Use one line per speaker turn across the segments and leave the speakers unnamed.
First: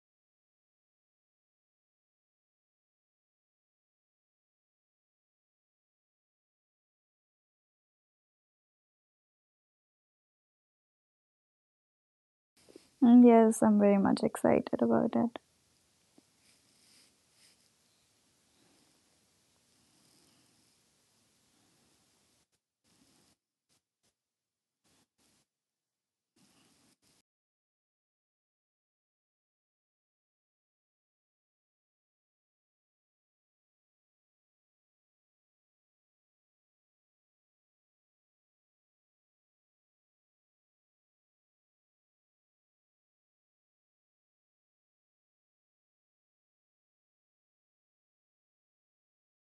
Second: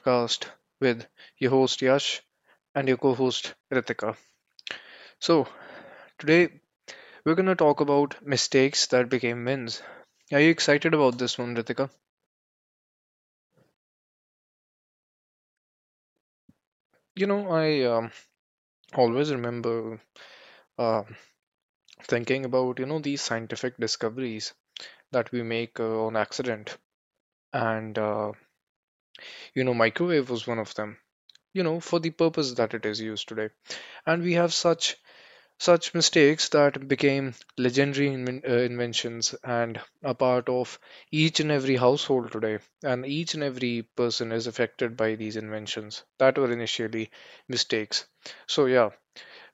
podcast with your host Yash and your co host Ritika. So, today we're going to talk about mistakes that became wins. Are you excited about this one, Ritika?
Mm, Yes, I'm very much excited about it.
I always remember uh, thinking about, these scientific discoveries that we make on accident. And, microwave was one of them, for the purpose that it is used today. And we have such mistakes that became legendary inventions and a part of each and every household today. And each and every person is affected by these inventions that were initially mistakes. So, yeah,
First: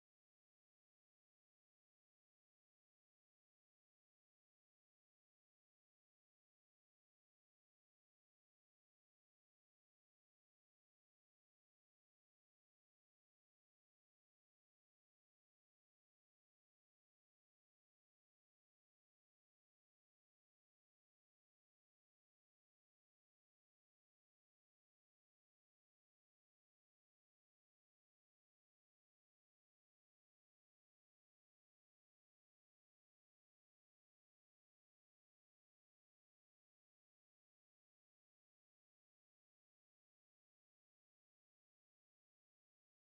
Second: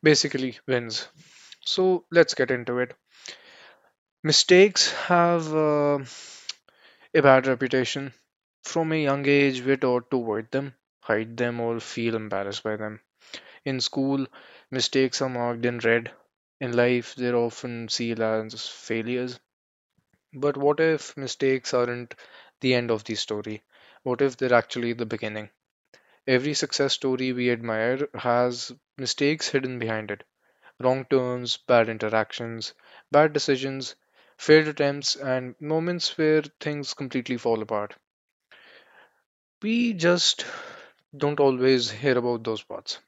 basically wins. So, let's get into it. Mistakes have a bad reputation. From a young age, we're taught to avoid them, hide them, or feel embarrassed by them. In school, mistakes are marked in red. In life, they're often seen as failures. But what if mistakes aren't the end of the story? What if they're actually the beginning? Every success story we admire has mistakes hidden behind it. Wrong turns, bad interactions, bad decisions, failed attempts, and moments where things completely fall apart. We just don't always hear about those parts.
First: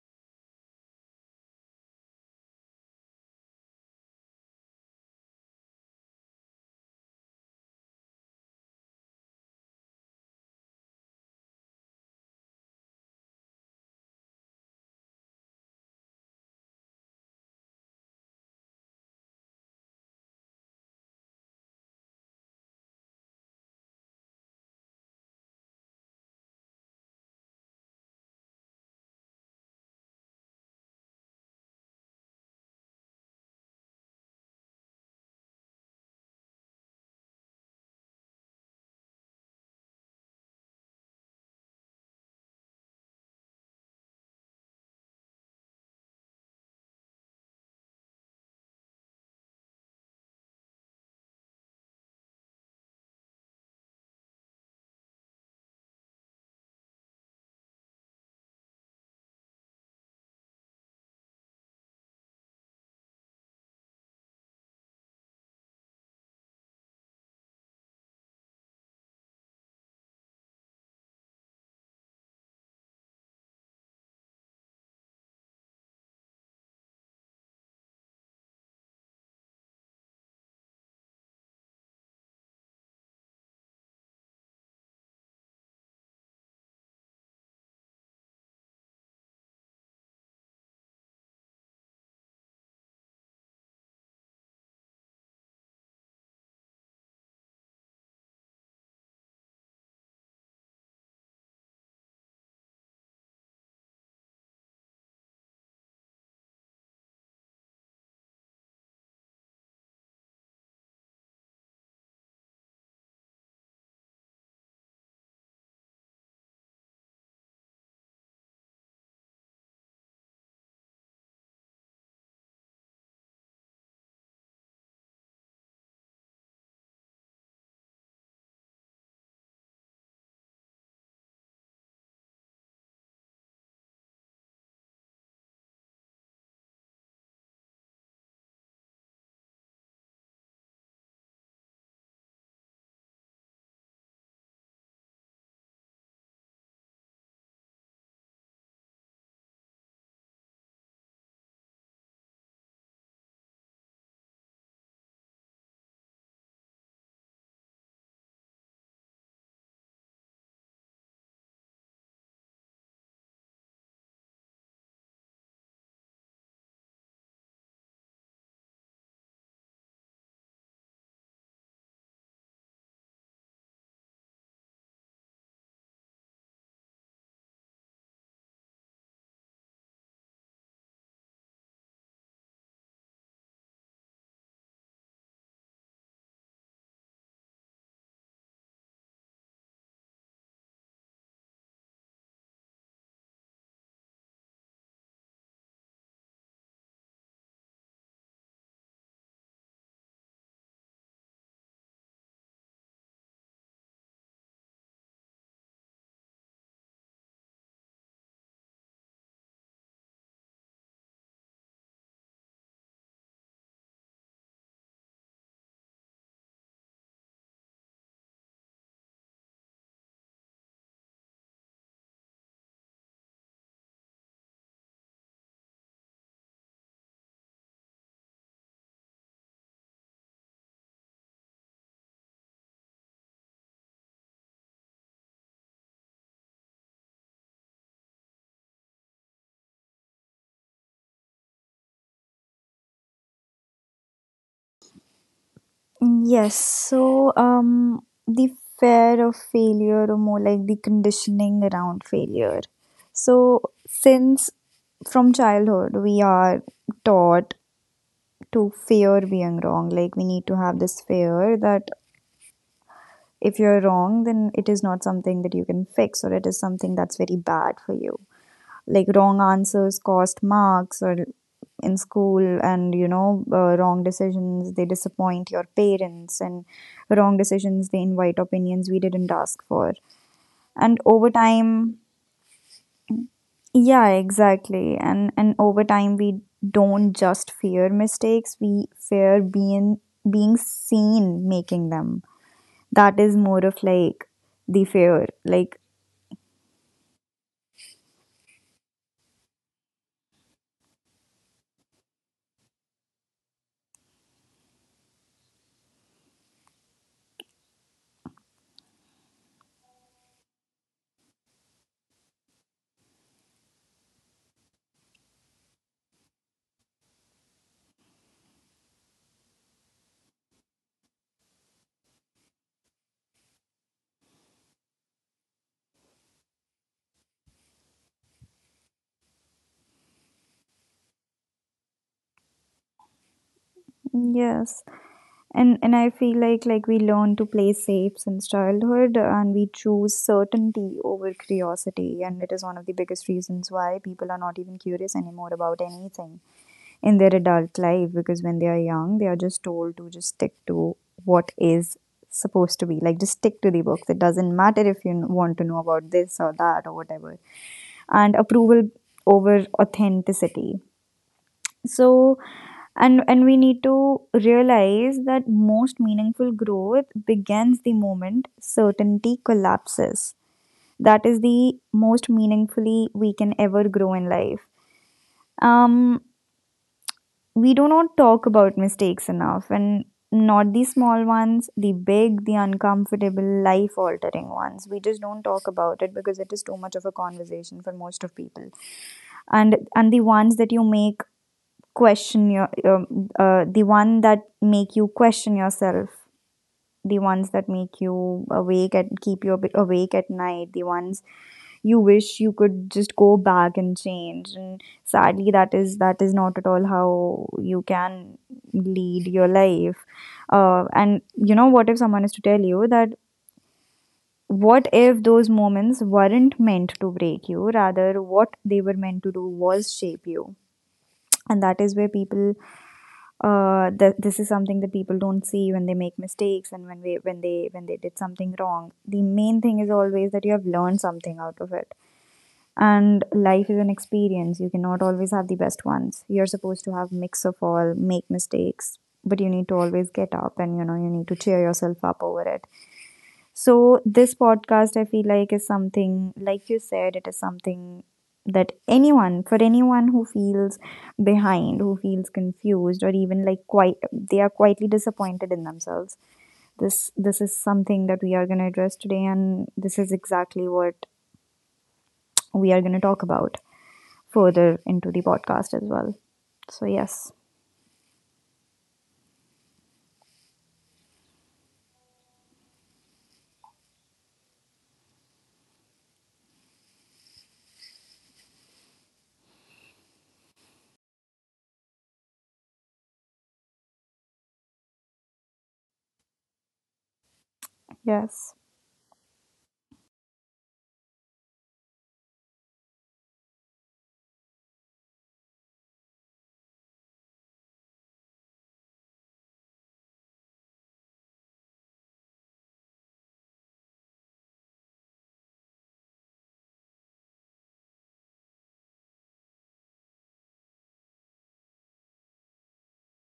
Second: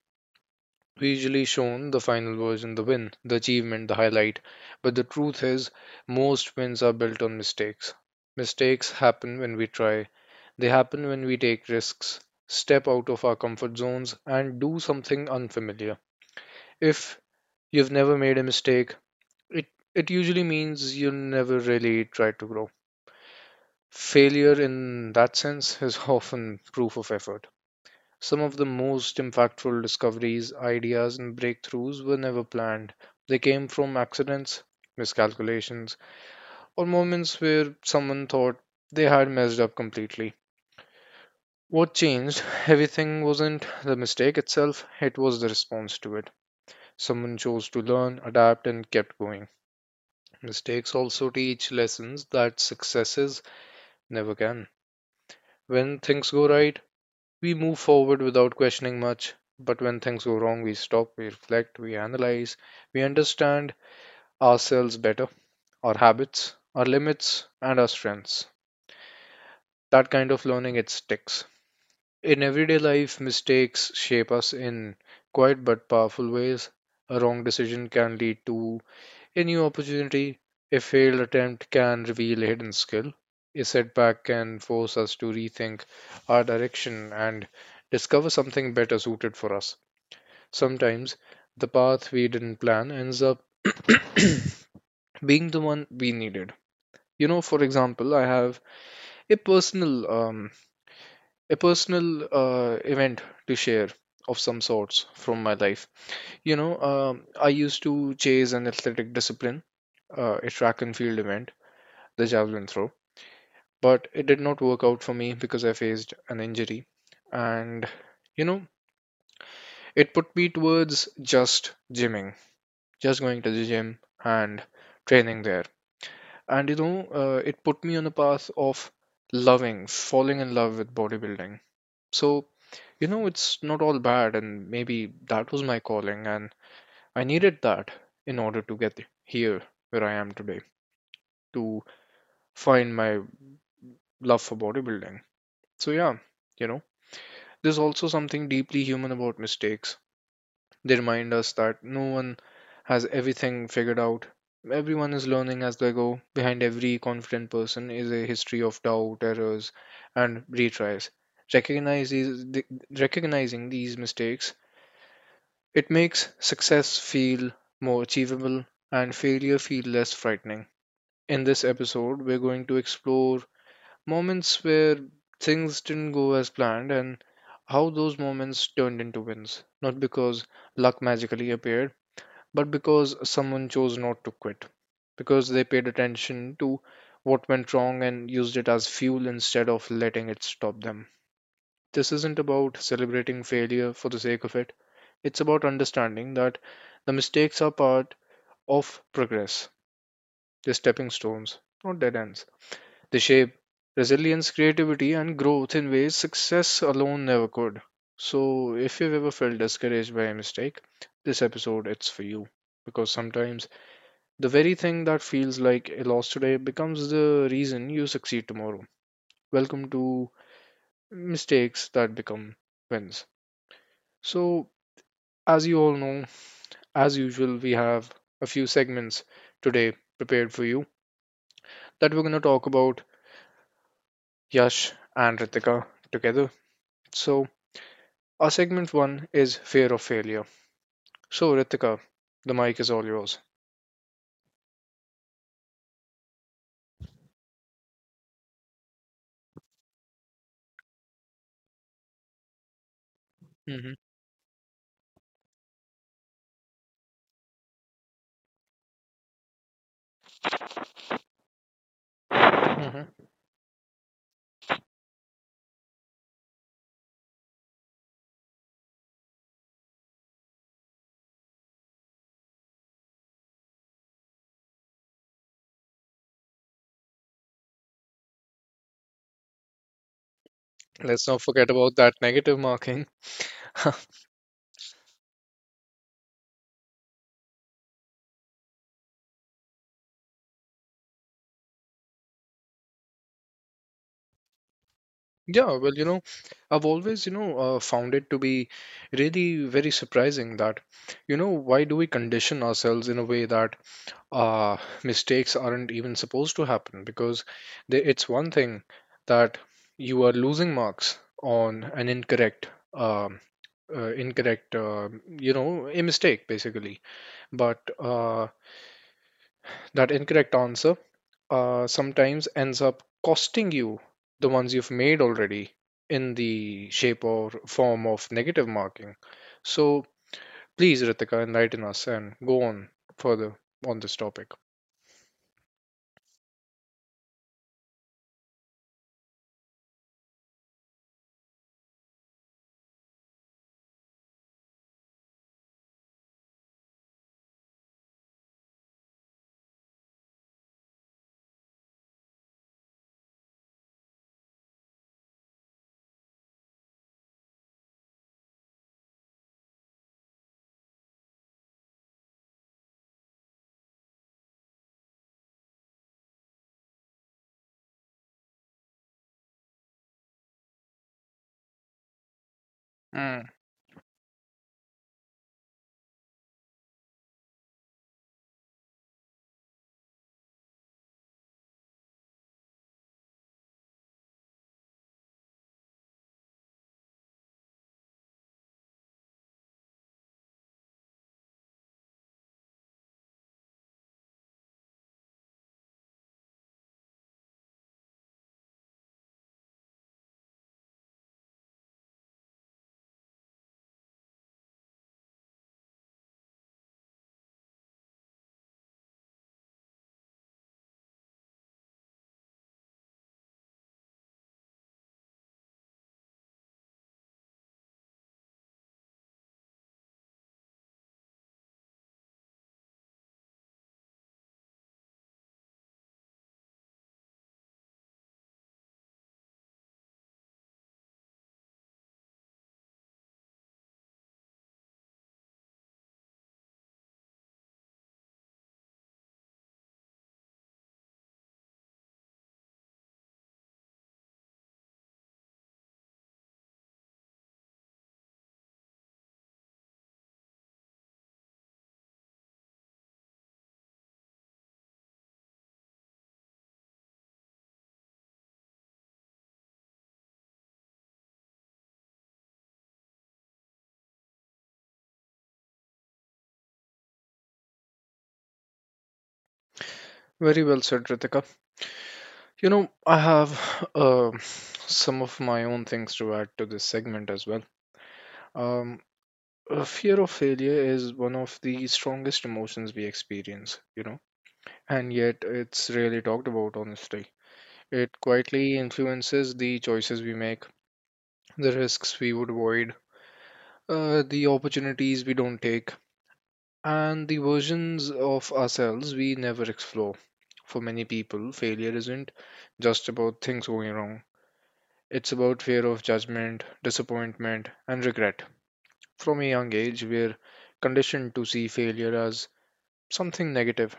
Visually shown, the final version, the win, the achievement, the highlight. But the truth is, most wins are built on mistakes. Mistakes happen when we try, they happen when we take risks, step out of our comfort zones, and do something unfamiliar. If you've never made a mistake, it, it usually means you never really tried to grow. Failure, in that sense, is often proof of effort. Some of the most impactful discoveries, ideas, and breakthroughs were never planned. They came from accidents, miscalculations, or moments where someone thought they had messed up completely. What changed everything wasn't the mistake itself, it was the response to it. Someone chose to learn, adapt, and kept going. Mistakes also teach lessons that successes never can. When things go right, we move forward without questioning much, but when things go wrong, we stop, we reflect, we analyze, we understand ourselves better, our habits, our limits, and our strengths. That kind of learning, it sticks. In everyday life, mistakes shape us in quiet but powerful ways. A wrong decision can lead to a new opportunity, a failed attempt can reveal a hidden skill. A setback can force us to rethink our direction and discover something better suited for us. Sometimes the path we didn't plan ends up being the one we needed. For example, I have a personal um, a personal event to share of some sorts from my life. I used to chase an athletic discipline, a track and field event, the javelin throw, but it did not work out for me because I faced an injury. And you know, it put me towards just gymming, just going to the gym and training there. And it put me on the path of loving, falling in love with bodybuilding. So, it's not all bad, and maybe that was my calling, and I needed that in order to get here where I am today, to find my love for bodybuilding. So, yeah, you know, there's also something deeply human about mistakes. They remind us that no one has everything figured out. Everyone is learning as they go. Behind every confident person is a history of doubt, errors, and retries. Recognize these, the, Recognizing these mistakes, it makes success feel more achievable and failure feel less frightening. In this episode, we're going to explore moments where things didn't go as planned, and how those moments turned into wins. Not because luck magically appeared, but because someone chose not to quit. Because they paid attention to what went wrong and used it as fuel instead of letting it stop them. This isn't about celebrating failure for the sake of it. It's about understanding that the mistakes are part of progress. They're stepping stones, not dead ends. They shape resilience, creativity, and growth in ways success alone never could. So, if you've ever felt discouraged by a mistake, this episode, it's for you. Because sometimes the very thing that feels like a loss today becomes the reason you succeed tomorrow. Welcome to mistakes that become wins. So, as you all know, as usual, we have a few segments today prepared for you that we're going to talk about, Yash and Ritika together. So, our segment one is fear of failure. So, Ritika, the mic is all yours.
Mm, Yes, so the fear of failure, or more like the conditioning around failure. So,
Hmm.
since from childhood we are taught to fear being wrong, like we need to have this fear that
Hmm.
if you're wrong, then it is not something that you can fix, or it is something that's very bad for you. Like wrong answers cost marks or in school, and wrong decisions they disappoint your parents, and wrong decisions they invite opinions we didn't ask for. And
Let's
over
not forget
time,
about that negative marking.
yeah, exactly. And over time, we don't just fear mistakes, we fear being seen making them. That is more of like the fear,
Yeah,
like,
well, I've always, found it to be really very surprising that, why do we condition ourselves in a way that uh, mistakes aren't even supposed to happen? Because it's one thing that you are losing marks on an a mistake basically. But that incorrect answer sometimes ends up costing you the ones you've made already in the shape or form of negative marking. So please, Ritika, enlighten us and go on further on this topic.
yes. And I feel like we learn to play safe since childhood, and we choose certainty over curiosity. And it is one of the biggest reasons why people are not even curious anymore about anything in their adult life, because when they are young they are just told to just stick to what is supposed to be, like, just stick to the books. It doesn't matter if you want to know about this or that or whatever, and approval over authenticity. So, and we need to realize that most meaningful growth begins the moment certainty collapses. That is the most meaningfully we
Mm.
can ever grow in life. Um we do not talk about mistakes enough, and not the small ones, the big, the uncomfortable, life altering ones. We just don't talk about it because it is too much of a conversation for most of people. And the ones that you make question your the one that make you question yourself, the ones that make you awake and keep you awake at night, the ones you wish you could just go back and change. And sadly, that is not at all how you can lead your life. And you know what if someone is to tell you that what if those moments weren't meant to break you, rather what they were meant to do was shape you. And that is where people, this is something that people don't see when they make mistakes. And when they did something wrong, the main thing is always that you have learned something out of it. And life is an experience, you cannot always have the best ones, you're supposed to have mix of all, make mistakes, but you need to always get up, and you need to cheer yourself up over it. So, this podcast, I feel like is something, like you said, it is something that anyone, for anyone who feels behind, who feels confused, or even like quite, they are quietly disappointed in themselves. This is something that we are going to address today, and this is exactly what we are going to talk about further into the podcast as well. So yes,
Very well said, Ritika. I have uh, some of my own things to add to this segment as well. Um, Fear of failure is one of the strongest emotions we experience. And yet, it's rarely talked about, honestly. It quietly
yes,
influences the choices we make, the risks we would avoid, the opportunities we don't take, and the versions of ourselves we never explore. For many people, failure isn't just about things going wrong. It's about fear of judgment, disappointment, and regret. From a young age, we're conditioned to see failure as something negative.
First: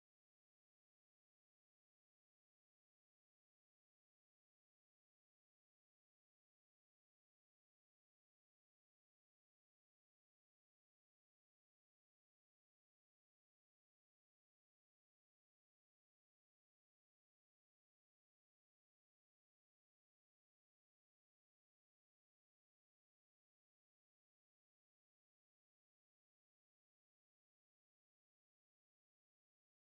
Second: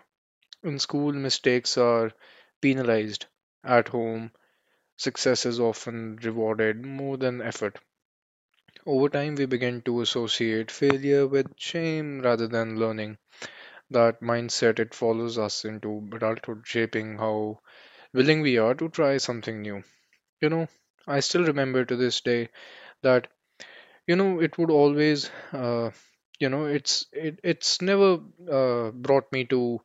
In school, mistakes are penalized. At home, success is often rewarded more than effort. Over time, we begin to associate failure with shame rather than learning. That mindset, it follows us into adulthood, shaping how willing we are to try something new. You know, I still remember to this day that it would always, it's never brought me to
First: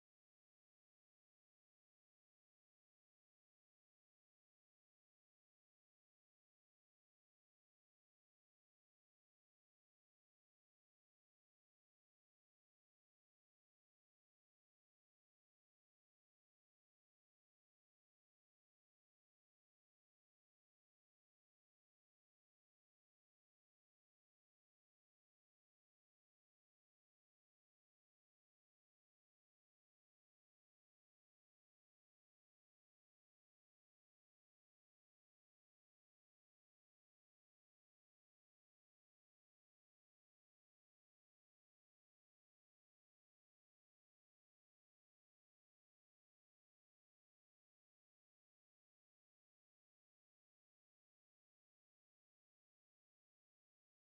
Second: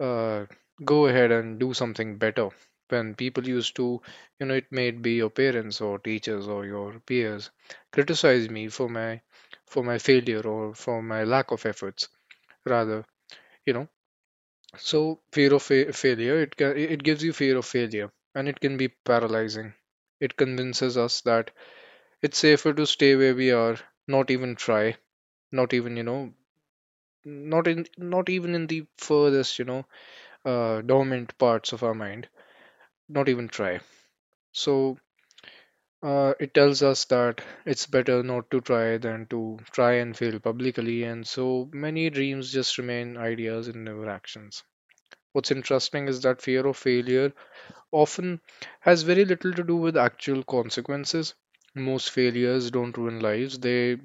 uh, go ahead and do something better. When people used to, it may be your parents or teachers or your peers criticize me for my failure or for my lack of efforts, rather, you know. So fear of failure, it gives you fear of failure, and it can be paralyzing. It convinces us that it's safer to stay where we are, not even try, not even, you know, not even in the furthest, dormant parts of our mind, not even try. So, it tells us that it's better not to try than to try and fail publicly, and so many dreams just remain ideas and never actions. What's interesting is that fear of failure often has very little to do with actual consequences. Most failures don't ruin lives, they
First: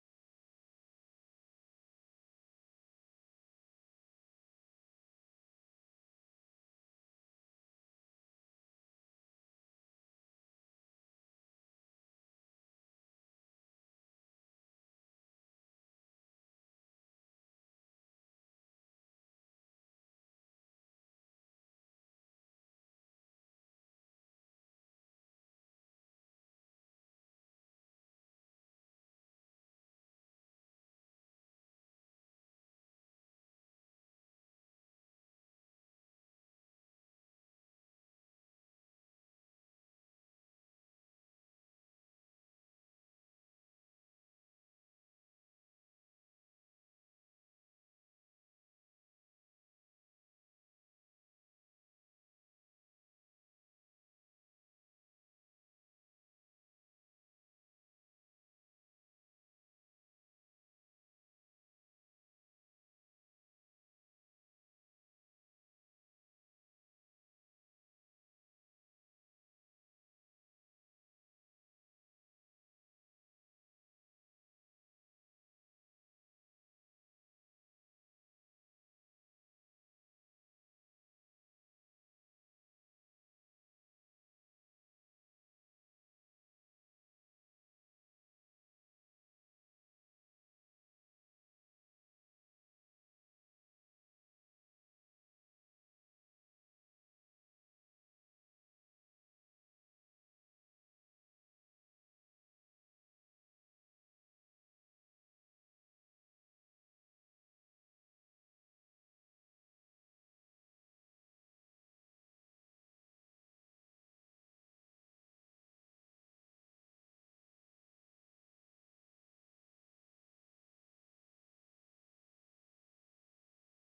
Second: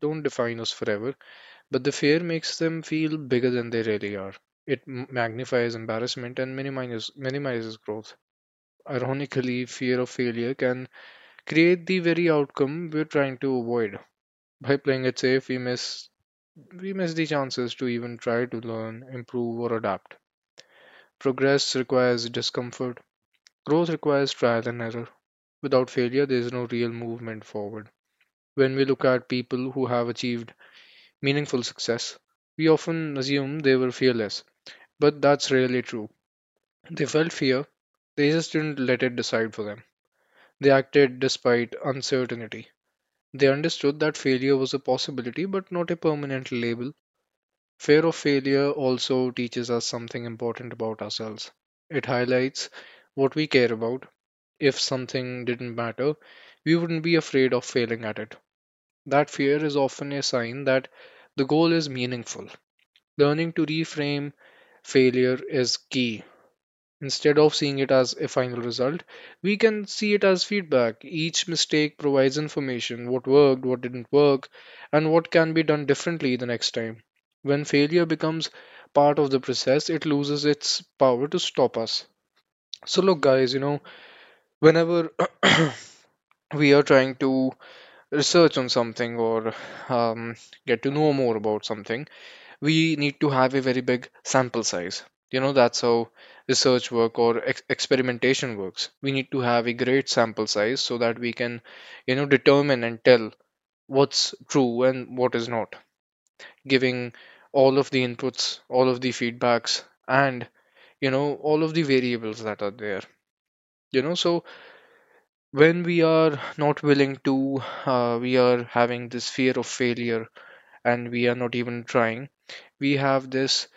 don't define us forever, but the fear makes them feel bigger than they really are. It magnifies embarrassment and minimizes growth. Ironically, fear of failure can create the very outcome we're trying to avoid. By playing it safe, we miss the chances to even try to learn, improve, or adapt. Progress requires discomfort. Growth requires trial and error. Without failure, there is no real movement forward. When we look at people who have achieved meaningful success, we often assume they were fearless, but that's rarely true. They felt fear, they just didn't let it decide for them. They acted despite uncertainty. They understood that failure was a possibility but not a permanent label. Fear of failure also teaches us something important about ourselves. It highlights what we care about. If something didn't matter, we wouldn't be afraid of failing at it. That fear is often a sign that the goal is meaningful. Learning to reframe failure is key. Instead of seeing it as a final result, we can see it as feedback. Each mistake provides information what worked, what didn't work, and what can be done differently the next time. When failure becomes part of the process, it loses its power to stop us. So, look, guys, whenever we are trying to research on something or um, get to know more about something, we need to have a very big sample size. That's how research work or experimentation works. We need to have a great sample size so that we can, determine and tell what's true and what is not, giving all of the inputs, all of the feedbacks, and, all of the variables that are there. You know, so when we are not willing to, we are having this fear of failure and we are not even trying, we have this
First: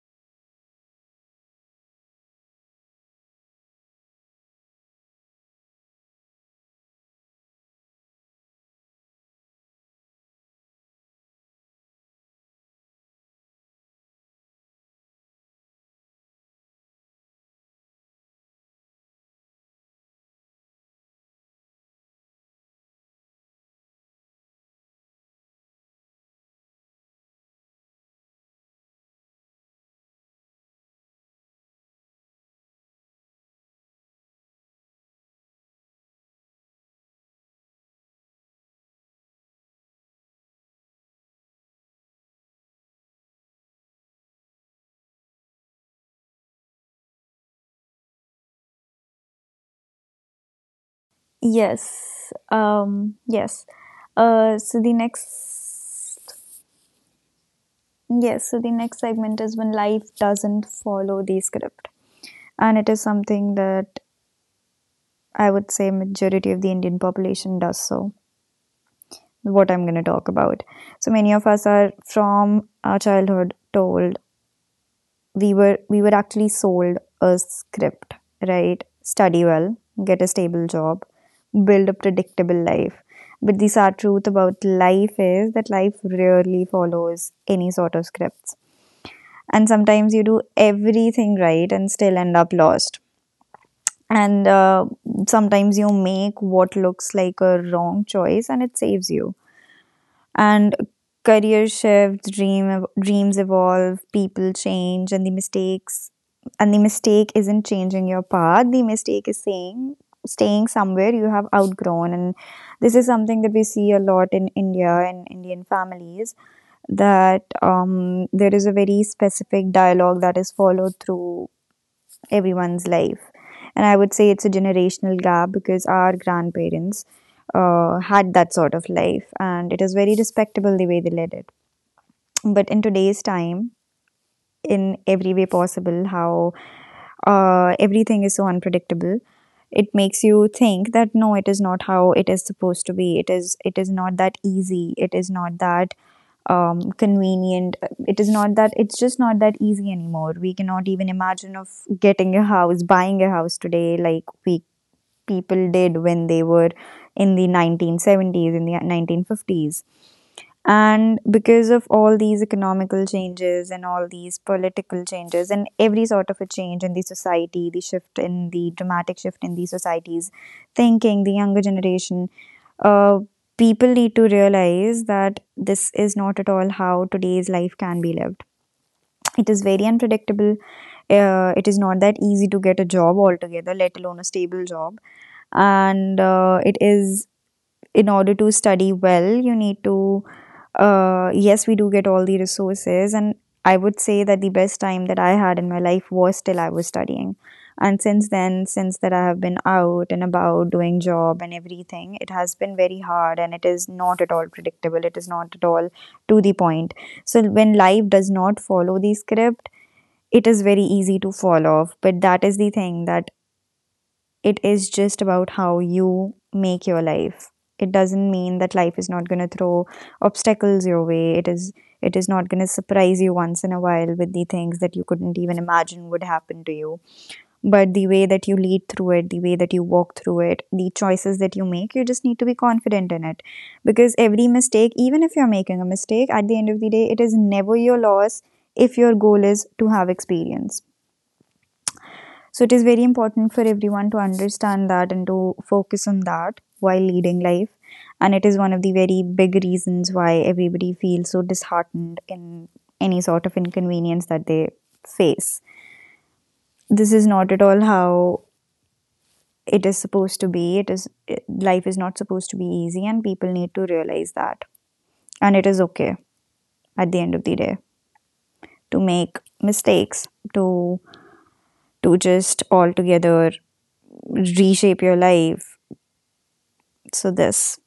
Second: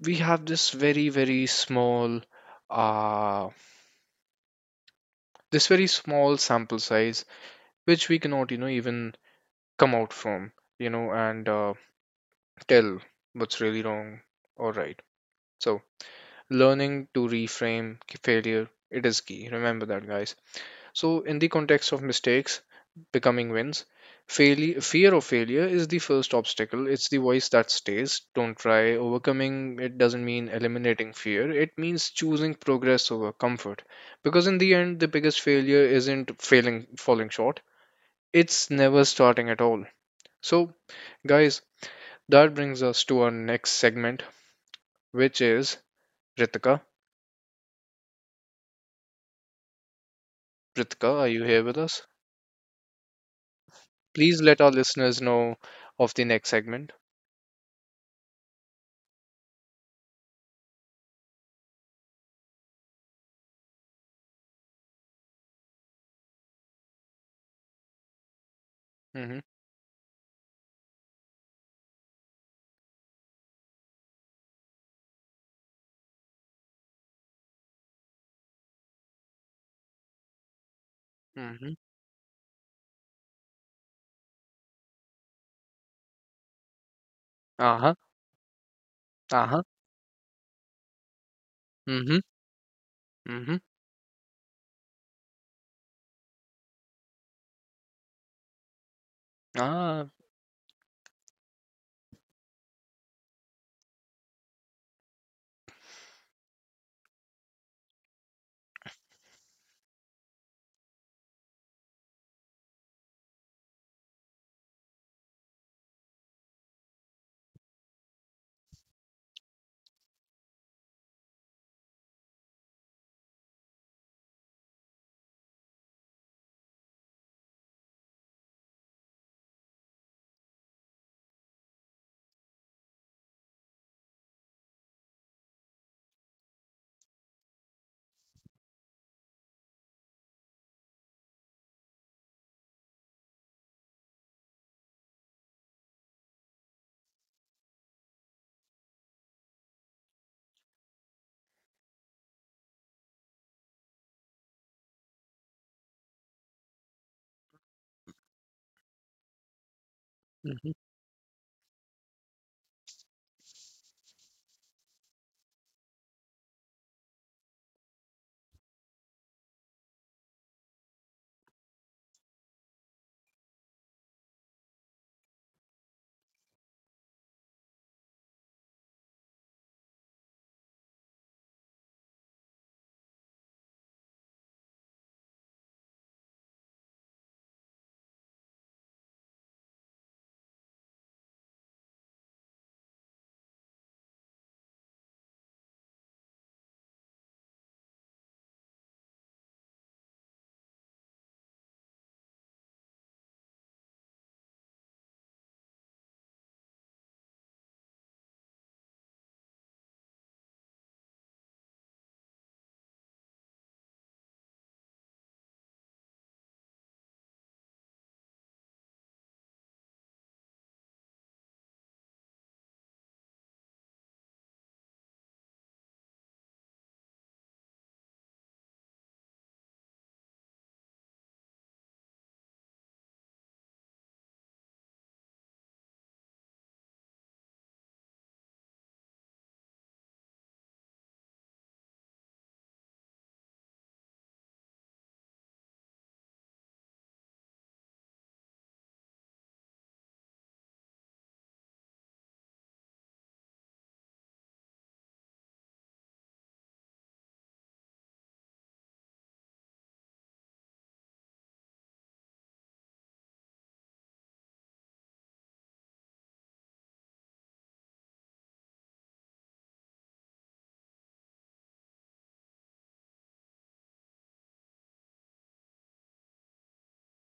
we have this very small uh this very small sample size which we cannot even come out from you know and tell what's really wrong or right. So learning to reframe failure, it is key. Remember that, guys. So, in the context of mistakes becoming wins, failure, fear of failure is the first obstacle. It's the voice that stays. Don't try. Overcoming it doesn't mean eliminating fear, it means choosing progress over comfort. Because in the end, the biggest failure isn't failing, falling short, it's never starting at all. So, guys, that brings us to our next segment, which is Ritika. Ritika, are you here with us?
yes, yes.
Please let our
So the
listeners know of
next
the next segment.
Yes, so the next segment is when life doesn't follow the script. And it is something that I would say majority of the Indian population does so.
Hmm.
What I'm going to talk about. So, many of us are from our childhood told, we were actually sold a script, right? Study well, get a stable job, build a
Hmm.
predictable life. But the sad truth about life is that life rarely follows any sort of
Uh-huh,
scripts, and
uh-huh.
sometimes you do everything right and still end
Mhm,
up lost.
mhm.
And sometimes you make what looks like a wrong choice and it saves you.
Ah,
And career shift, dreams evolve, people change, and the mistake isn't changing your path, the mistake is saying staying somewhere you have outgrown. And this is something that we see a lot in India and Indian families, that there is a very specific dialogue that is followed through everyone's life. And I would say it's a generational gap because our grandparents had that sort of life, and it is very respectable the way they led it. But in today's time, in every way possible, how everything is so unpredictable, it makes you think that no, it is not how it is supposed to be. It is not that easy. It is not that convenient. It's just not that easy anymore. We cannot even imagine of getting a house, buying a house today like we people did when they were in the 1970s, in the 1950s. And
mhm.
because of all these economical changes and all these political changes and every sort of a change in the society, the dramatic shift in the society's thinking, the younger generation, uh, people need to realize that this is not at all how today's life can be lived. It is very unpredictable. It is not that easy to get a job altogether, let alone a stable job. And it is in order to study well, you need to yes, we do get all the resources, and I would say that the best time that I had in my life was till I was studying. And since then, since that I have been out and about doing job and everything, it has been very hard and it is not at all predictable. It is not at all to the point. So, when life does not follow the script, it is very easy to fall off. But that is the thing that it is just about how you make your life. It doesn't mean that life is not going to throw obstacles your way. It is not going to surprise you once in a while with the things that you couldn't even imagine would happen to you, but the way that you lead through it, the way that you walk through it, the choices that you make, you just need to be confident in it, because every mistake, even if you're making a mistake, at the end of the day it is never your loss if your goal is to have experience. So, it is very important for everyone to understand that and to focus on that while leading life. And it is one of the very big reasons why everybody feels so disheartened in any sort of inconvenience that they face. This is not at all how it is supposed to be. It is it- life is not supposed to be easy, and people need to realize that. And it is okay, at the end of the day, to make mistakes, to to just altogether reshape your life. So, this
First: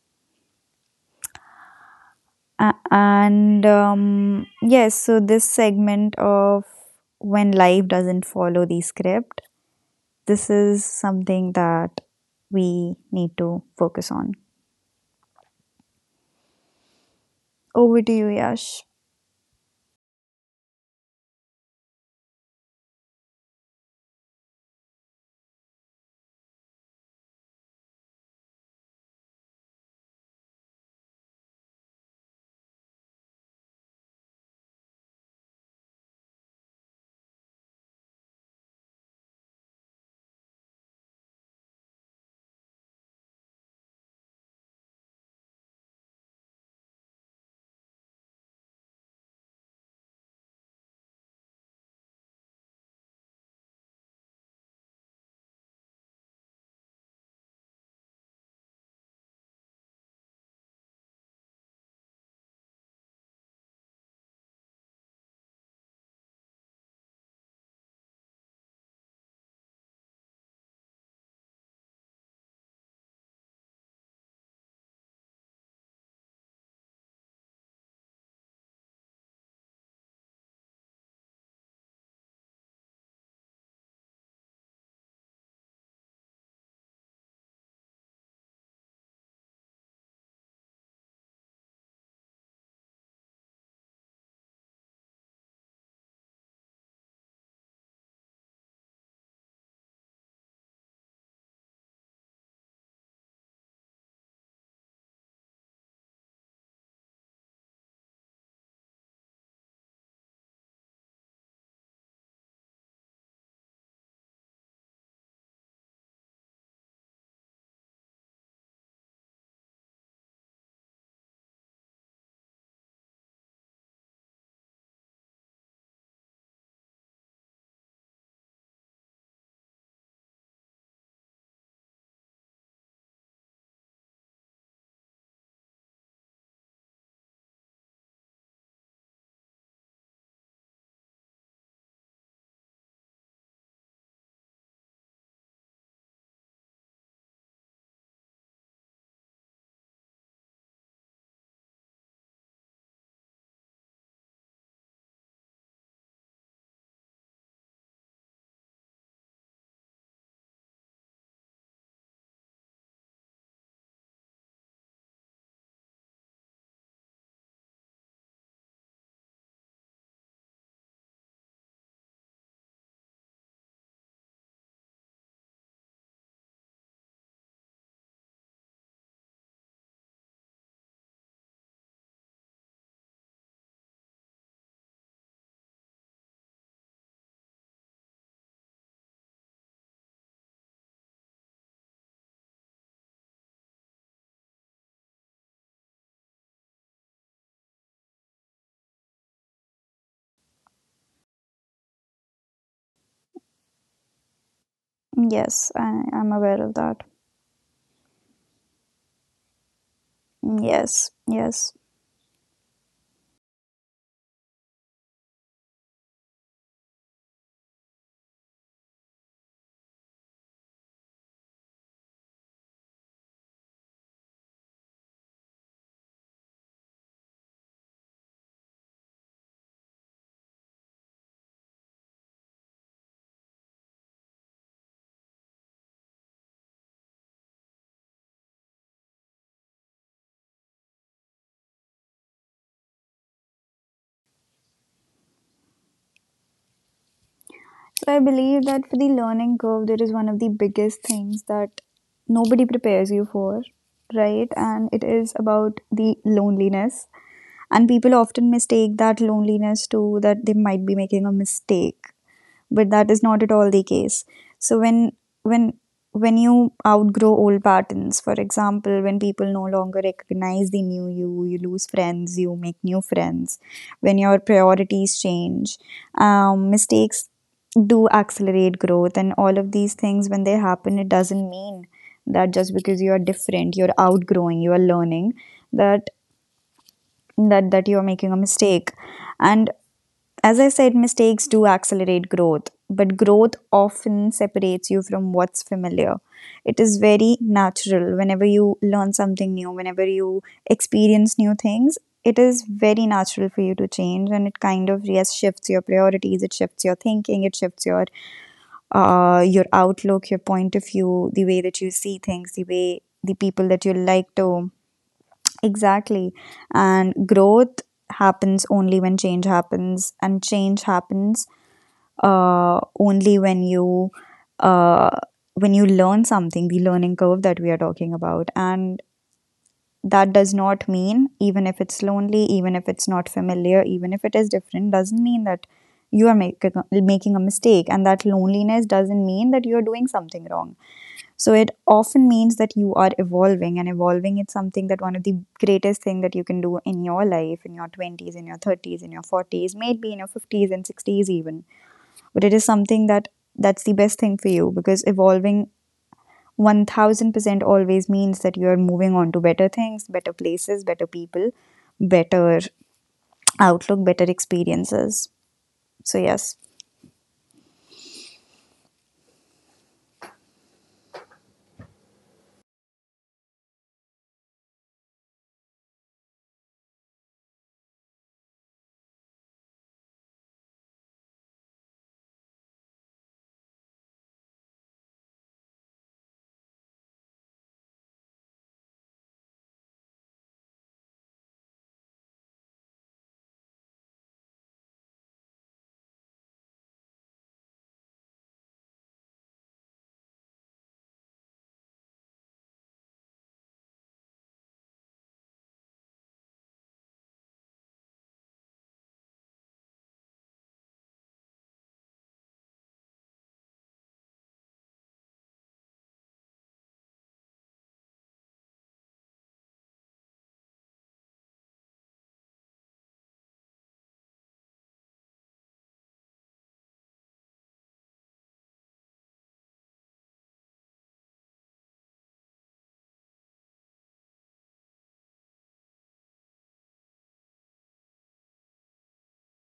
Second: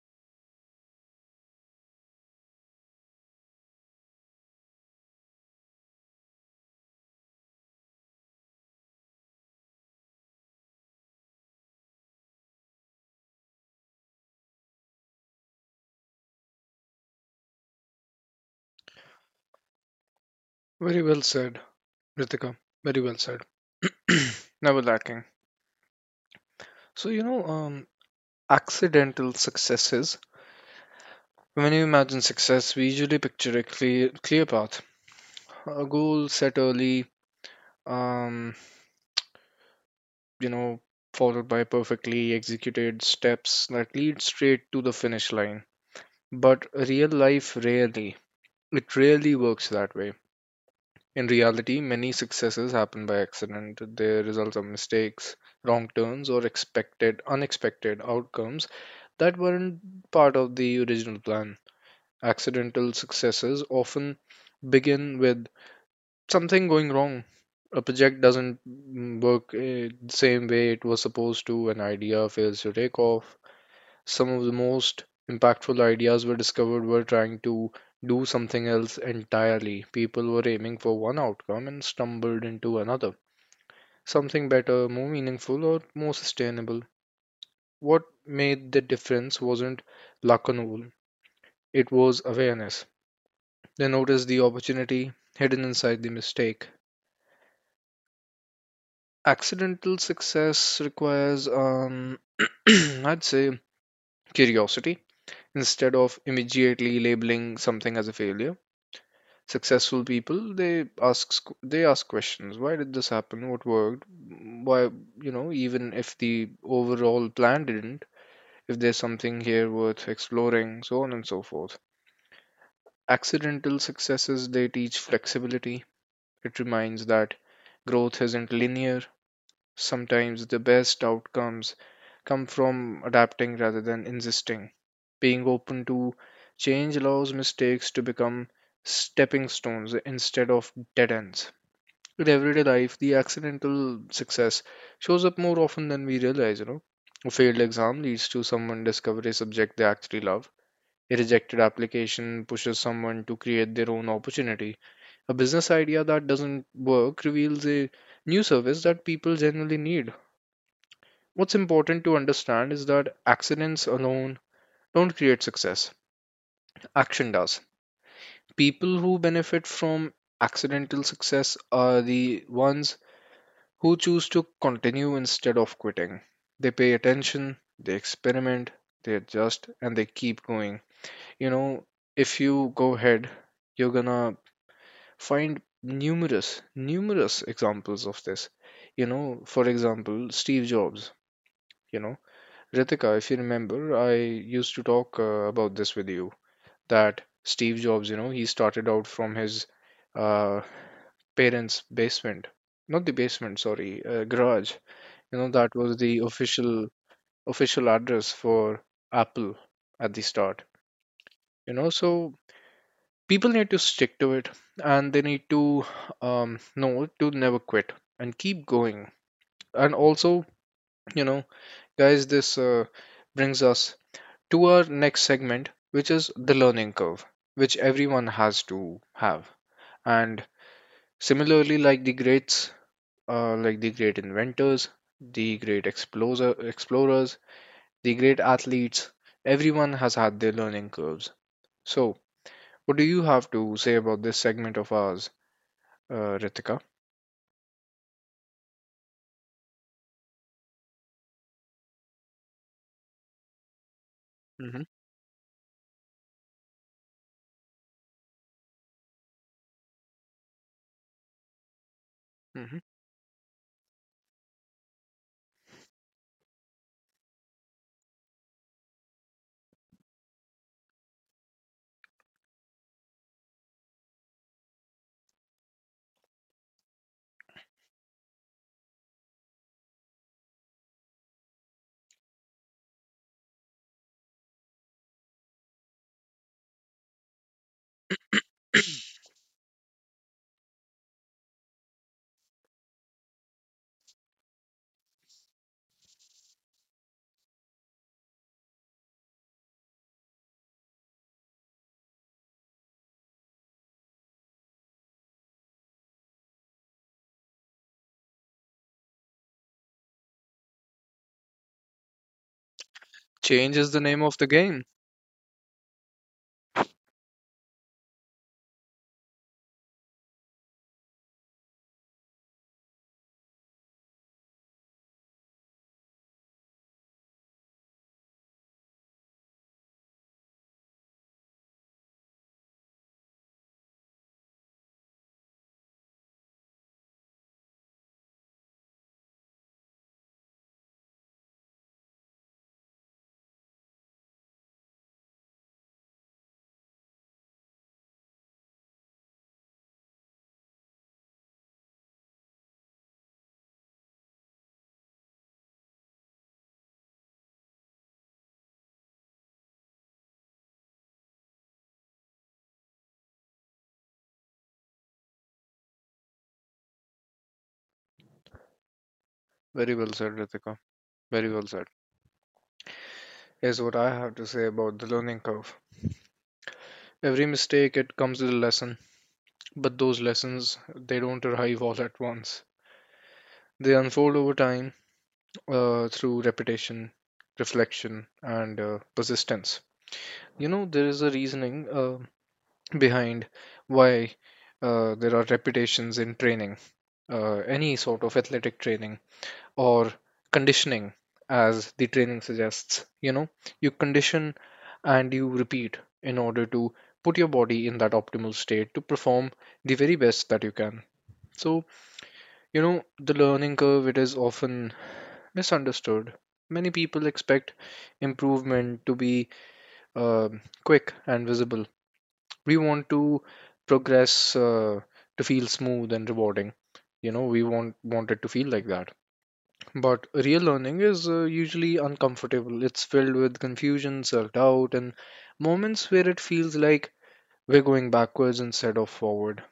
A- and yes, so this segment of when life doesn't follow the script, this is something that we need to focus on. Over to you, Yash.
Very well said, Ritika. Very well said. Never lacking. So, accidental successes. When you imagine success, we usually picture a clear path, a goal set early, um, you know, followed by perfectly executed steps that lead straight to the finish line. But real life it rarely works that way. In reality, many successes happen by accident. They result of mistakes, wrong turns, or unexpected outcomes that weren't part of the original plan. Accidental successes often begin with something going wrong. A project doesn't work the same way it was supposed to, an idea fails to take off, some of the most impactful ideas were discovered were trying to do something else entirely. People were aiming for one outcome and stumbled into another, something better, more meaningful, or more sustainable. What made the difference wasn't luck alone, it was awareness. They noticed the opportunity hidden inside the mistake. Accidental success requires, I'd say, curiosity. Instead of immediately labeling something as a failure, successful people, they ask questions. Why did this happen? What worked? Why? Even if the overall plan didn't, if there's something here worth exploring, so on and so forth. Accidental successes, they teach flexibility. It reminds that growth isn't linear. Sometimes the best outcomes come from adapting rather than insisting. Being open to change allows mistakes to become stepping stones instead of dead ends. In everyday life, the accidental success shows up more often than we realize, you know. A failed exam leads to someone discover a subject they actually love. A rejected application pushes someone to create their own opportunity. A business idea that doesn't work reveals a new service that people generally need. What's important to understand is that accidents alone don't create success. Action does. People who benefit from accidental success are the ones who choose to continue instead of quitting. They pay attention, they experiment, they adjust, and they keep going. You know, if you go ahead, you're gonna find numerous examples of this. You know, for example, Steve Jobs. You know, Ritika, if you remember, I used to talk about this with you that Steve Jobs, you know, he started out from his uh, parents' basement, not the basement, sorry, garage. You know,
Yes,
that was
I,
the
I'm aware of that.
official address for Apple at the start.
Yes, yes.
You know, so people need to stick to it and they need to know to never quit and keep going. And also, you know, guys, this brings us to our next segment, which is the learning curve, which everyone has to have. And similarly, like the greats, like the great inventors, the great explorers, the great athletes, everyone has had their learning curves. So, what do you have to say about this segment of ours, Ritika?
So, I believe that for the learning curve, there is one of the biggest things that nobody prepares you for, right?
Hmm.
And it is about the loneliness. And people often mistake that loneliness to that they might be making a mistake,
Hmm.
but that is not at all the case. So when when you outgrow old patterns, for example, when people no longer recognize the new you, you lose friends, you make new friends, when your priorities change, mistakes do accelerate growth, and all of these things, when they happen, it doesn't mean that just because you are different, you're outgrowing, you are learning, that you are making a mistake. And as I said, mistakes do accelerate growth, but growth often separates you from what's familiar. It is very natural whenever you learn something new, whenever you experience new things. It is very natural for you to change, and it kind of, yes, shifts your priorities, it shifts your thinking, it shifts your outlook, your point of view, the way that you see things, the way the people
Change
that you
is the name
like
of
to.
the game.
Exactly. And growth happens only when change happens, and change happens only when you uh, learn something, the learning curve that we are talking about. And that does not mean, even if it's lonely, even if it's not familiar, even if it is different, doesn't mean that you are making a mistake. And that loneliness doesn't mean that you are doing something wrong. So it often means that you are evolving, and evolving is something that one of the greatest thing that you can do in your life, in your twenties, in your thirties, in your forties, maybe in your fifties and sixties even. But it is something that's the best thing for you because evolving one thousand percent always means that you are moving on to better things, better places, better people, better outlook, better experiences. So yes.
Very well said, Ritika. Very well said. Here's what I have to say about the learning curve. Every mistake, it comes with a lesson, but those lessons, they don't arrive all at once. They unfold over time through repetition, reflection, and persistence. You know, there is a reasoning. Behind why there are reputations in training, any sort of athletic training or conditioning, as the training suggests. You know, you condition and you repeat in order to put your body in that optimal state to perform the very best that you can. So, you know, the learning curve, it is often misunderstood. Many people expect improvement to be uh, quick and visible. We want to progress to feel smooth and rewarding. You know, we want it to feel like that, but real learning is usually uncomfortable. It's filled with confusion, self-doubt, and moments where it feels like we're going backwards instead of forward.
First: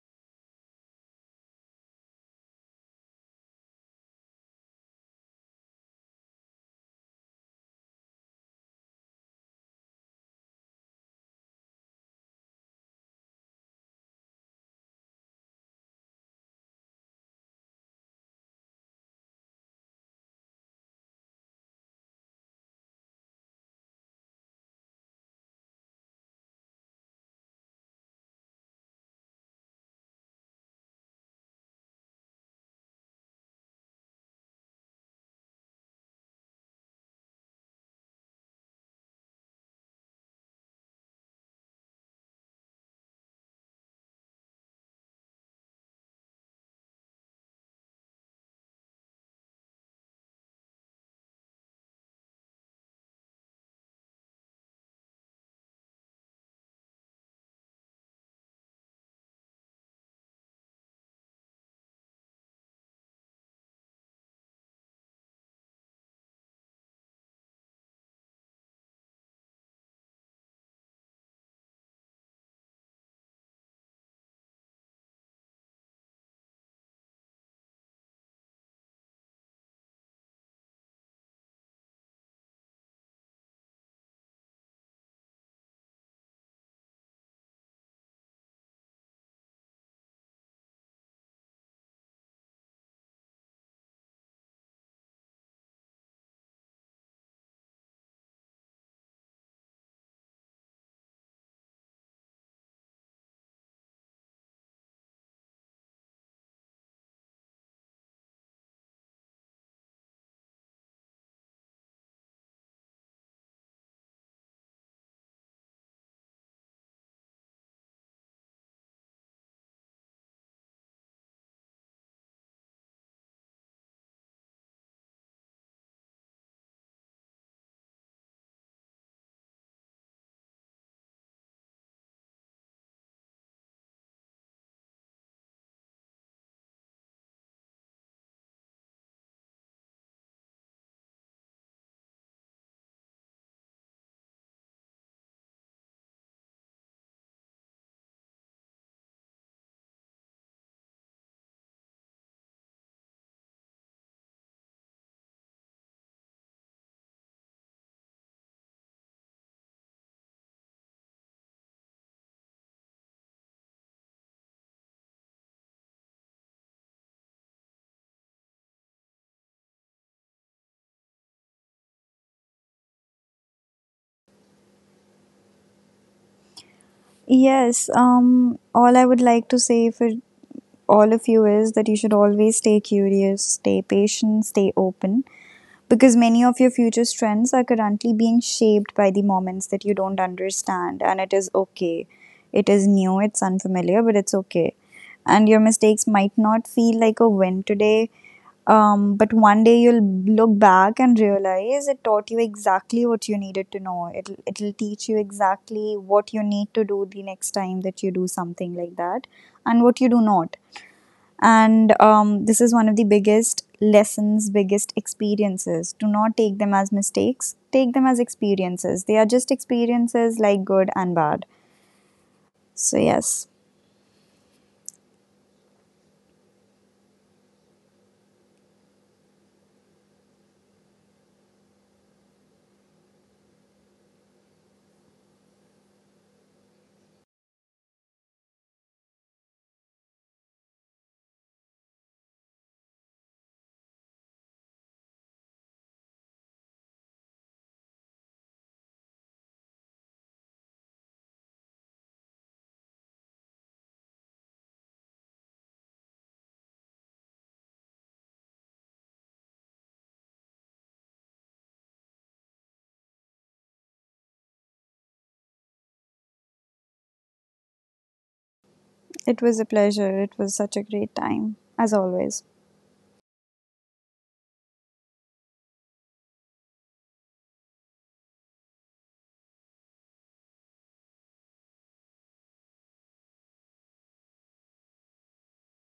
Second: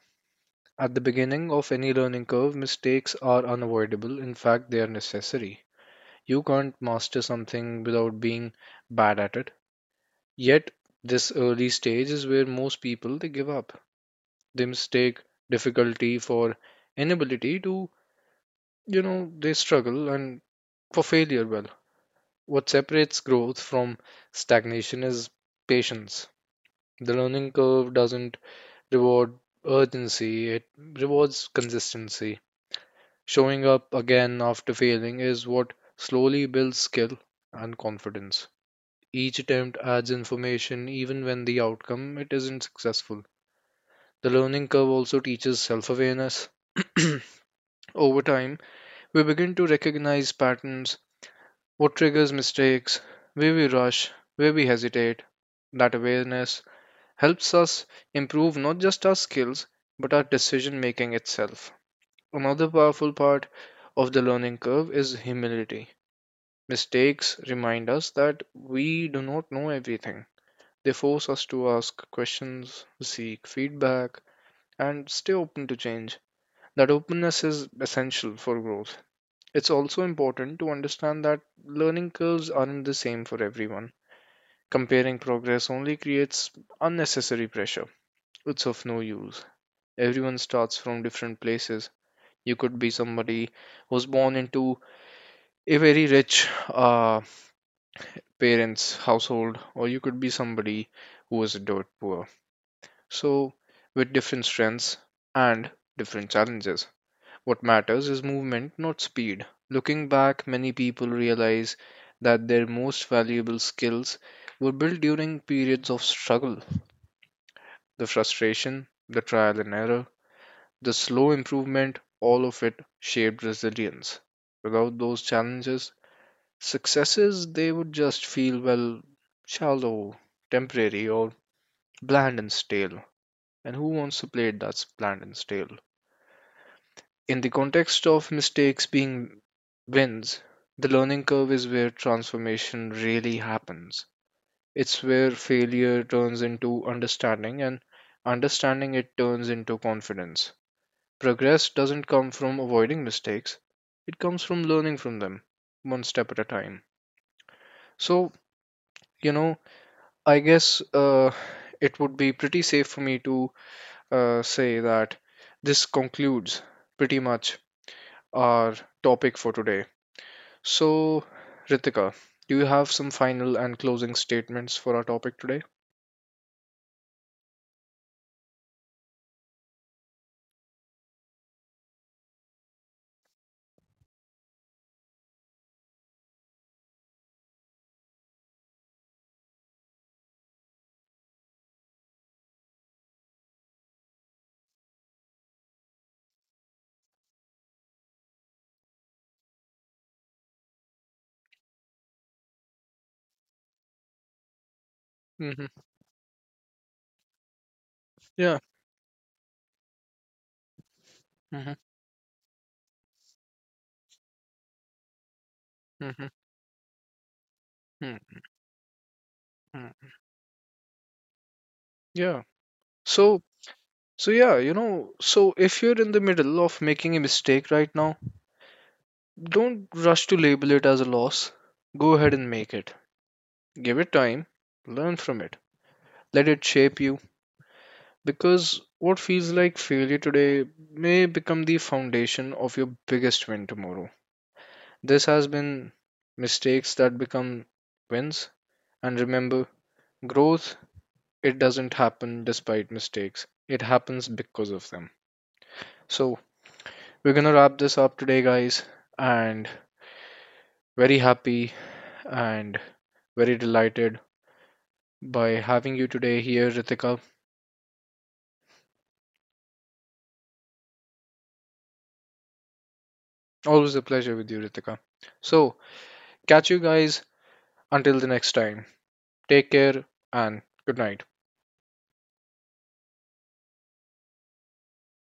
At the beginning of any learning curve, mistakes are unavoidable. In fact, they are necessary. You can't master something without being bad at it. Yet this early stage is where most people, they give up. They mistake difficulty for inability to, you know, they struggle and for failure. Well, what separates growth from stagnation is patience. The learning curve doesn't reward urgency, it rewards consistency. Showing up again after failing is what slowly builds skill and confidence. Each attempt adds information even when the outcome it isn't successful. The learning curve also teaches self-awareness. Over time, we begin to recognize patterns, what triggers mistakes, where we rush, where we hesitate. That awareness helps us improve not just our skills, but our decision making itself. Another powerful part of the learning curve is humility. Mistakes remind us that we do not know everything. They force us to ask questions, seek feedback, and stay open to change. That openness is essential for growth. It's also important to understand that learning curves aren't the same for everyone. Comparing progress only creates unnecessary pressure. It's of no use. Everyone starts from different places. You could be somebody who was born into a very rich parents' household, or you could be somebody who was dirt poor. So, with different strengths and different challenges. What matters is movement, not speed. Looking back, many people realize that their most valuable skills were built during periods of struggle. The frustration, the trial and error, the slow improvement, all of it shaped resilience. Without those challenges, successes they would just feel, well, shallow, temporary, or bland and stale. And who wants to play it that's bland and stale? In the context of mistakes being wins, the learning curve is where transformation really happens. It's where failure turns into understanding and understanding it turns into confidence. Progress doesn't come from avoiding mistakes, it comes from learning from them one step at a time. So, you know, I guess it would be pretty safe for me to say that this concludes pretty much our topic for today. So, Ritika, do you have some final and closing statements for our topic today?
Yes, all I would like to say for all of you is that you should always stay curious, stay patient, stay open, because many of your future trends are currently being shaped by the moments that you don't understand, and it is okay. It is new, it's unfamiliar, but it's okay. And your mistakes might not feel like a win today, but one day you'll look back and realize it taught you exactly what you needed to know. It'll teach you
Mm-hmm.
exactly what you need to do the next time that you do
Yeah.
something like that. And what you do not.
Mm-hmm.
And this is one of the biggest lessons, biggest experiences. Do
Mm-hmm.
not take them as mistakes, take them as experiences, they are just
Hmm.
experiences like good and bad.
Yeah.
So
So,
yes.
yeah, you know, so if you're in the middle of making a mistake right now, don't rush to label it as a loss. Go ahead and make it. Give it time. Learn from it. Let it shape you. Because what feels like failure today may become the foundation of your biggest win tomorrow. This has been mistakes that become wins. And remember, growth, it doesn't happen despite mistakes, it happens because of them. So, we're gonna wrap this up today, guys, and very happy and very delighted by having you today here, Ritika.
It was a pleasure. It was such a great time, as always.
Always a pleasure with you, Ritika. So, catch you guys until the next time. Take care and good night.